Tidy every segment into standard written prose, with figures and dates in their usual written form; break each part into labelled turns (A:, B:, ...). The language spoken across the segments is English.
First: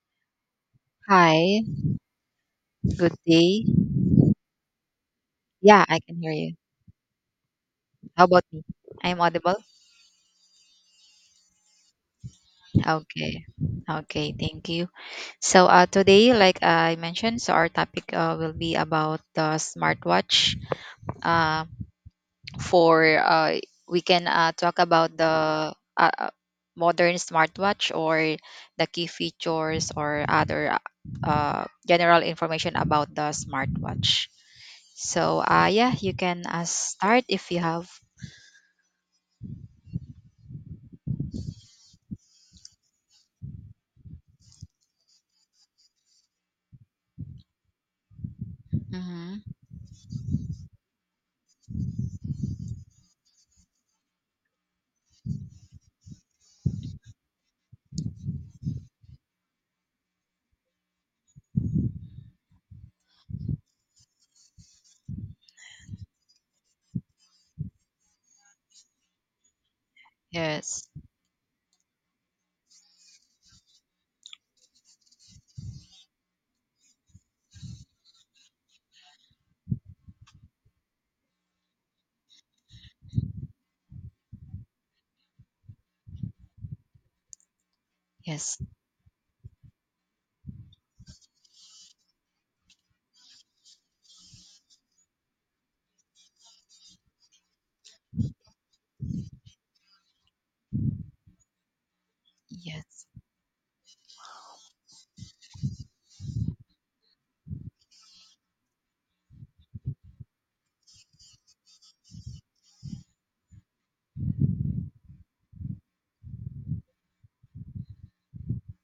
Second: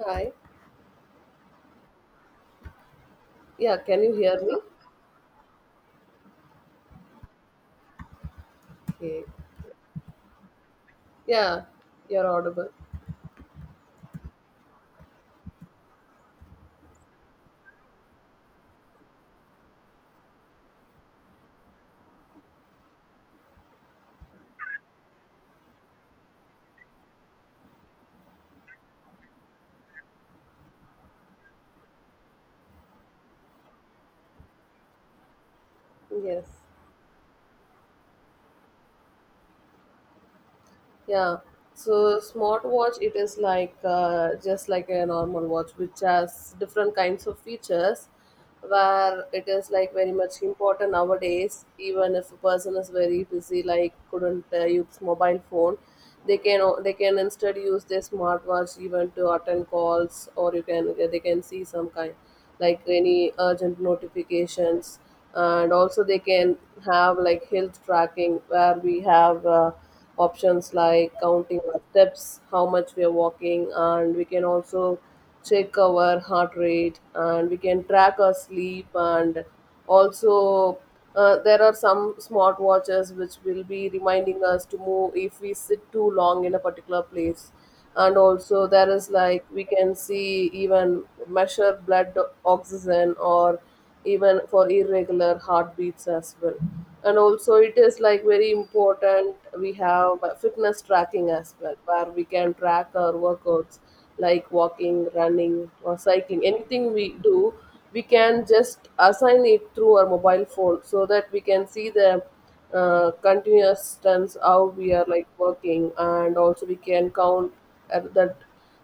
A: Hi.
B: Hi, good day.
A: Yeah, can you hear me?
B: Yeah, I can hear you. How about me? I'm
A: Okay.
B: audible?
A: Yeah, you're audible.
B: Okay. Okay, thank you. So today, like I mentioned, so our topic will be about the smartwatch. Uh, for We can talk about the modern smartwatch or the key features or other general information about the smartwatch. So yeah, you can
A: Yes.
B: start if you have.
A: Yeah. So smartwatch, it is like just like a normal watch, which has different kinds of features, where
B: Mm-hmm.
A: it is like very much important nowadays. Even if a person is very busy, like couldn't use mobile phone, they can instead use their smartwatch even to attend calls, or you can they can see some kind like any urgent notifications, and also they can have like health tracking where we have. Options
B: Yes.
A: like counting our steps, how much we are walking, and we can also check our heart rate, and we can track our sleep, and also there are some smart watches which will be reminding us to move if we sit too long in a particular place, and
B: Yes,
A: also there is like we can see, even measure blood oxygen or even for irregular heartbeats as well. And also, it is like very important we have fitness tracking as well, where we can track
B: yes,
A: our workouts like walking, running, or cycling. Anything we do, we can just assign it through our mobile phone so that we can see the continuous stunts how we are like working, and also we can count at that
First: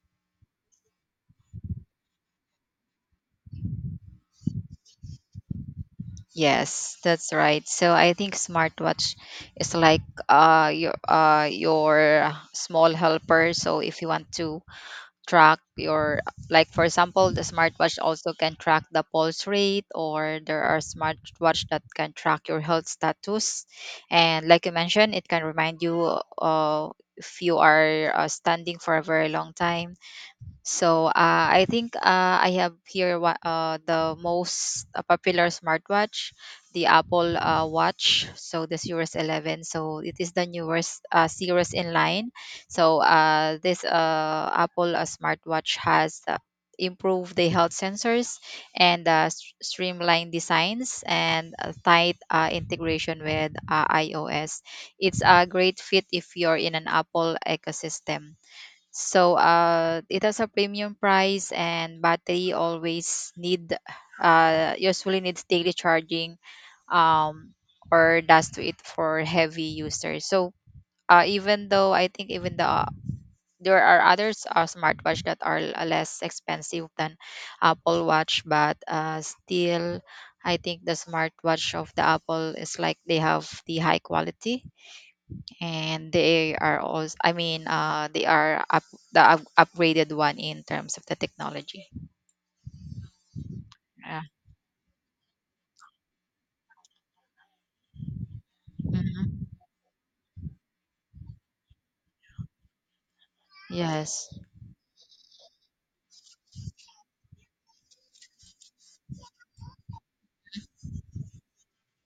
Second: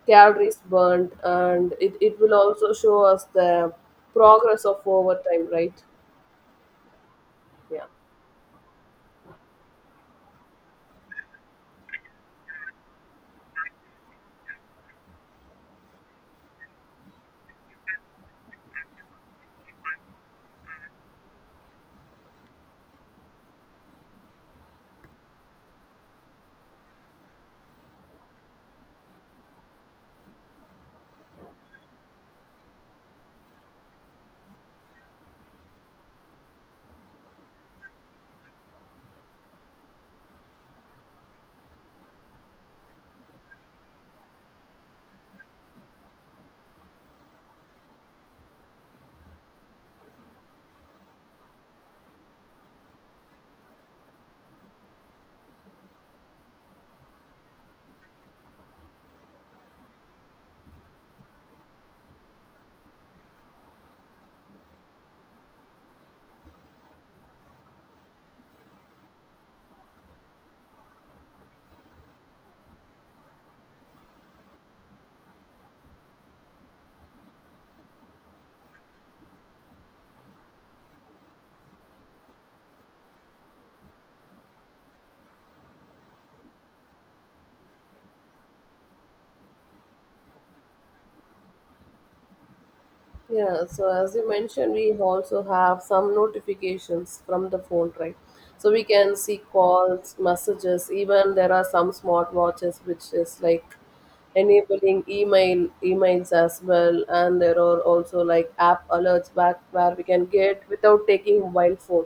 A: calories burned, and it will also show us the progress of over time, right?
B: yes, that's right.
A: Yeah.
B: So I think smartwatch is like your small helper. So if you want to track your, like for example, the smartwatch also can track the pulse rate, or there are smartwatch that can track your health status. And like you mentioned, it can remind you uh if you are standing for a very long time. So I think I have here what the most popular smartwatch, the Apple Watch. So the Series 11. So it is the newest series in line. So this Apple smartwatch has improved the health sensors and streamlined designs and tight integration with iOS. It's a great fit if you're in an Apple ecosystem. So it has a premium price and battery always need, usually needs daily charging um, or does to it for heavy users. So even though I think, even the, there are others smartwatch that are less expensive than Apple Watch, but still I think the smartwatch of the Apple is like they have the high quality, and they are also, I mean, they are up, the upgraded one in terms of the technology.
A: Yeah, so as
B: Yeah.
A: you mentioned, we also have some notifications from the phone, right? So we can see
B: Hmm.
A: calls, messages. Even there are some smart watches which is like
B: Yes.
A: enabling emails as well, and there are also like app alerts back where we can get without taking mobile phone.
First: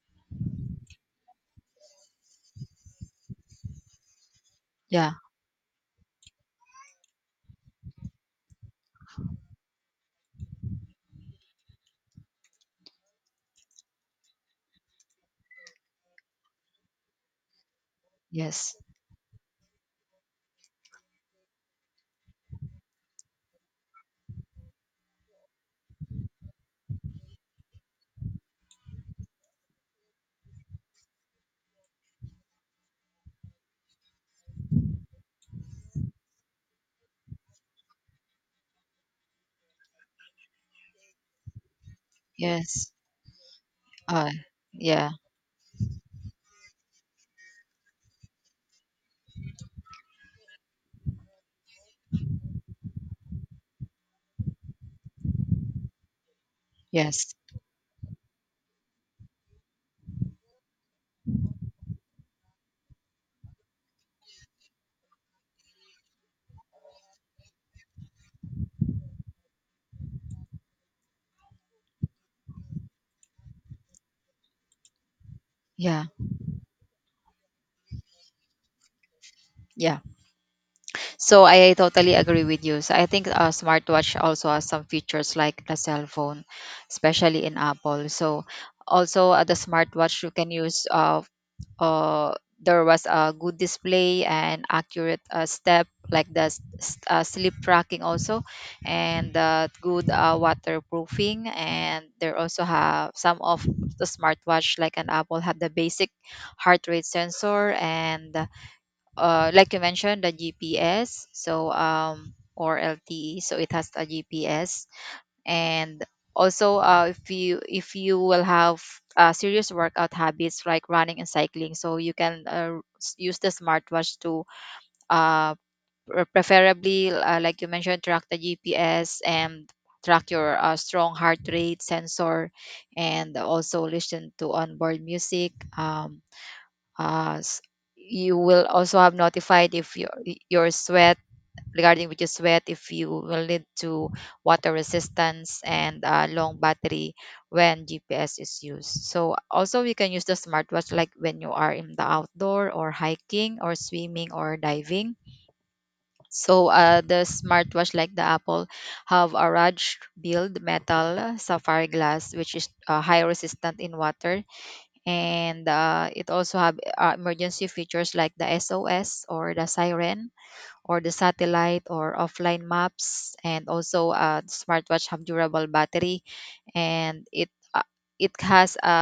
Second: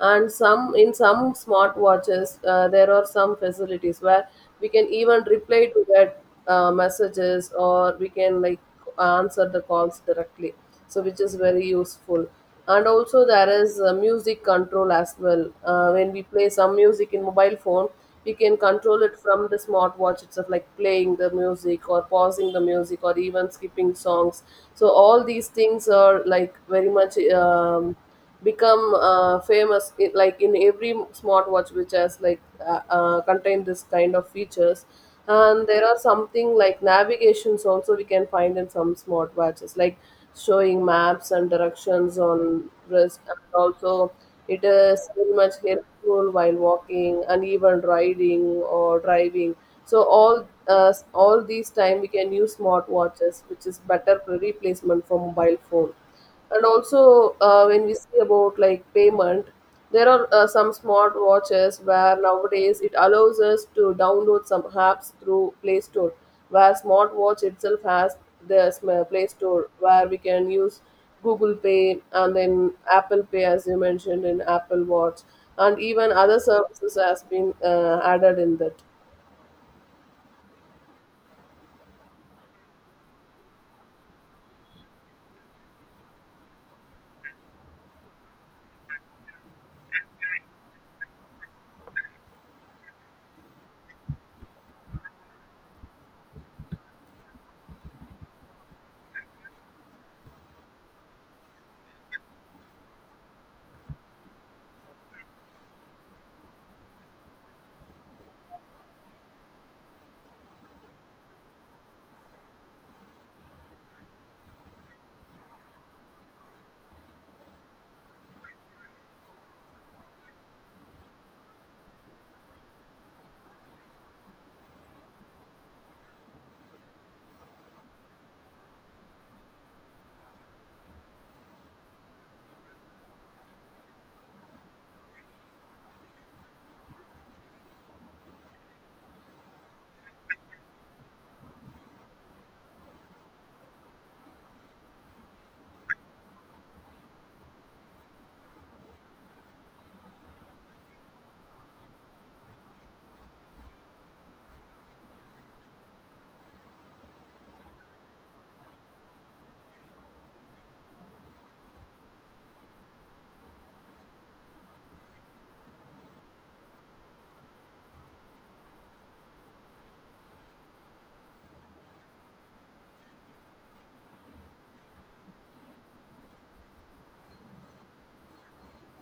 A: And some in some smartwatches there are some facilities where we can
B: Yeah.
A: even reply to that messages, or we can like answer the calls directly, so which is very useful. And also there is music control as well. When we play some music in mobile phone, we can
B: Yes.
A: control it from the smartwatch itself, like playing the music or pausing the music or even skipping songs. So all these things are like very much become famous. Like in every smartwatch which has like contain this kind of features. And there are something like navigations also we can find in some smartwatches, like showing maps and directions on
B: Yes.
A: wrist, and also
B: uh
A: it is
B: yeah.
A: very much helpful while walking and even riding or driving. So all these time we can use smartwatches, which is better replacement for mobile phone. And
B: Yes.
A: also when we see about like payment, there are some smart watches where nowadays it allows us to download some apps through play store, where smart watch itself has the play store where we can use google pay and then apple pay, as you mentioned in apple watch, and
B: Yeah.
A: even other services has been added in that.
B: Yeah, so I totally agree with you. So I think a smartwatch also has some features like the cell phone, especially in Apple. So also, the smartwatch you can use, uh, there was a good display and accurate step, like the sleep tracking also, and good waterproofing. And there also have some of the smartwatch like an Apple had the basic heart rate sensor and, like you mentioned, the GPS. So or LTE, so it has a GPS. And also, if you, if you will have serious workout habits like running and cycling, so you can use the smartwatch to uh, preferably, like you mentioned, track the GPS and track your strong heart rate sensor, and also listen to onboard music. Uh, s- you will also have notified if your, your sweat regarding which is wet, if you will need to water resistance and long battery when GPS is used. So also you can use the smartwatch like when you are in the outdoor or hiking or swimming or diving. So the smartwatch like the Apple have a Raj build metal sapphire glass, which is high resistant in water. And it also have emergency features like the SOS or the siren or the satellite or offline maps. And also, the smartwatch have durable battery, and it it has a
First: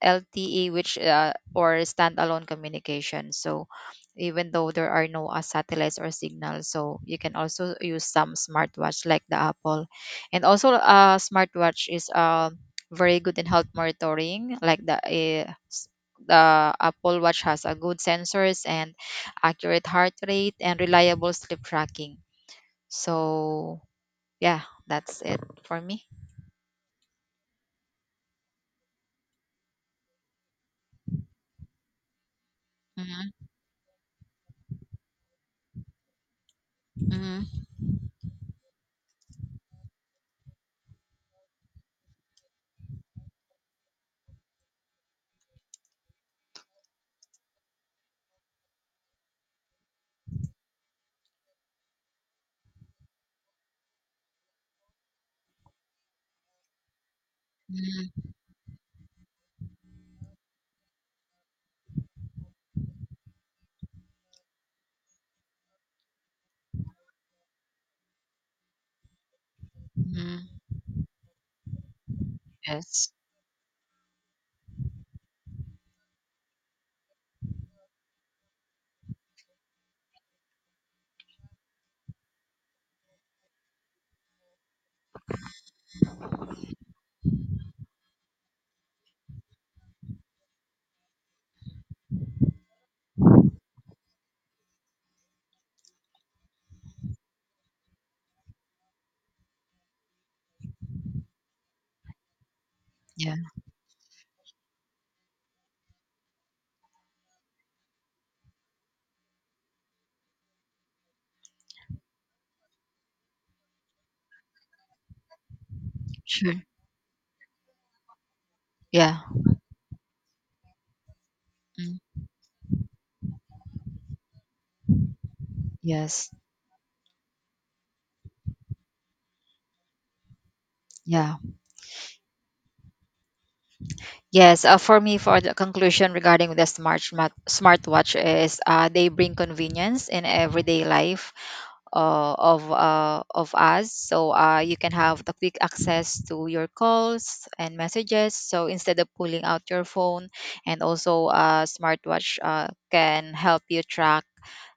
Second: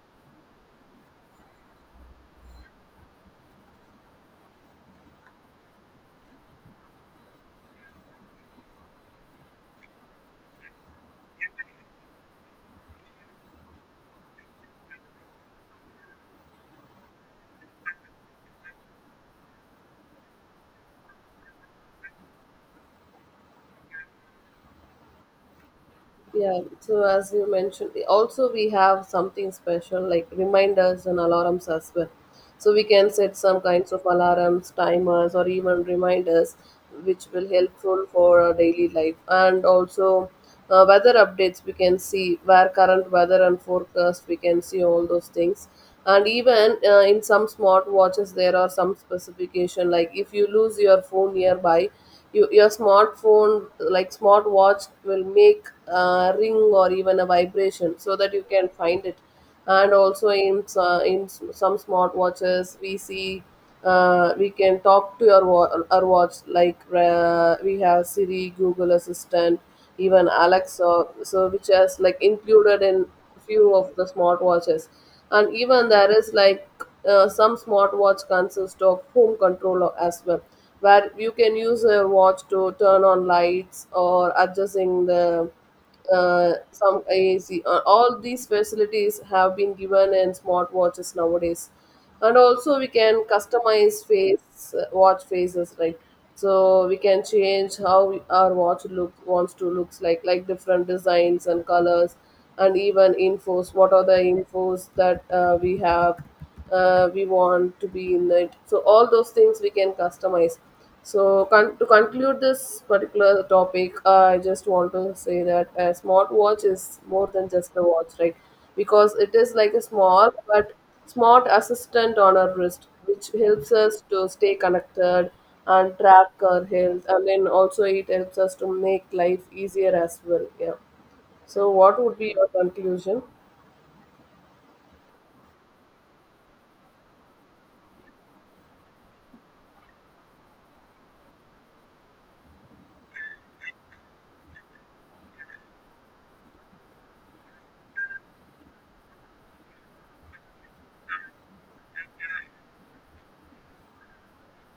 B: LTE, which or standalone communication. So even though there are no satellites or signals, so you can also use some smartwatch like the Apple. And also, smartwatch is very good in health monitoring, like the, the Apple Watch has a good sensors and accurate heart rate and reliable sleep tracking. So yeah, that's it for me.
A: Yeah, so as you mentioned, also we have something special like reminders and alarms as well. So we can
B: Mm-hmm.
A: set some kinds of alarms, timers, or even reminders, which will
B: Mm-hmm.
A: helpful for our daily life. And also weather updates, we can see where current weather and forecast, we can see all those things. And even in some smart watches, there are some specification like if you lose your phone nearby you, your smartphone like smartwatch will make a ring or even a vibration so
B: Mm-hmm.
A: that you can find it. And also in some smartwatches we see we can talk to your our watch, like we have Siri, Google Assistant, even
B: Mhm.
A: Alexa, so which has like included in
B: Yes.
A: few of the smartwatches. And even there is like some smartwatch consist of home control as well, where you can use a watch to turn on lights or adjusting the some AAC. All these facilities have been given in smartwatches nowadays, and also we can customize face watch faces, right? So we can change how our watch look wants to looks like different designs and colors, and even
B: Yeah.
A: infos. What are the infos that we have? We want to be in it. So all those things we can customize. So, to conclude this particular topic, I just want to say that a
B: Sure.
A: smartwatch is more than just a watch, right? Because
B: Yeah.
A: it is like a small but smart
B: Mm.
A: assistant on our wrist, which helps us to stay connected and track
B: Yes.
A: our health, and then also it helps us to make life easier as well. Yeah.
B: Yeah.
A: So, what would be your conclusion?
B: Yes, for me, for the conclusion regarding the smart, smartwatch is, they bring convenience in everyday life of us. So you can have the quick access to your calls and messages, so instead of pulling out your phone. And also, smartwatch can help you track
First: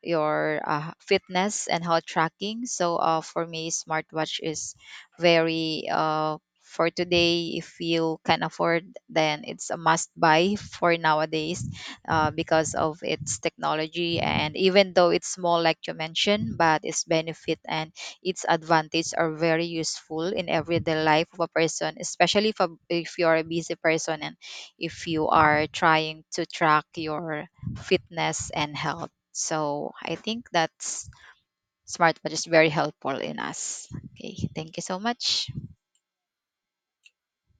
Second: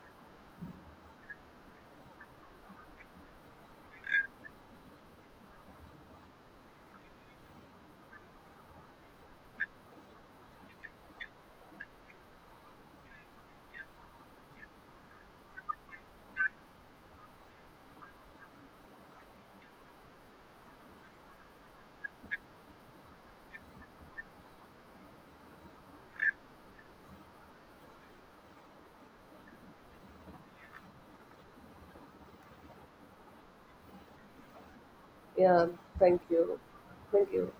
B: your fitness and health tracking. So for me, smartwatch is very, for today, if you can afford, then it's a must buy for nowadays, because of its technology. And even though it's small, like you mentioned, but its benefit and its advantage are very useful in everyday life of a person, especially if, a, if you are a busy person and if you are trying to track your fitness and health. So I think that's smart but is very helpful in us. Okay, thank you so much.
A: Yeah. Thank you. Thank you.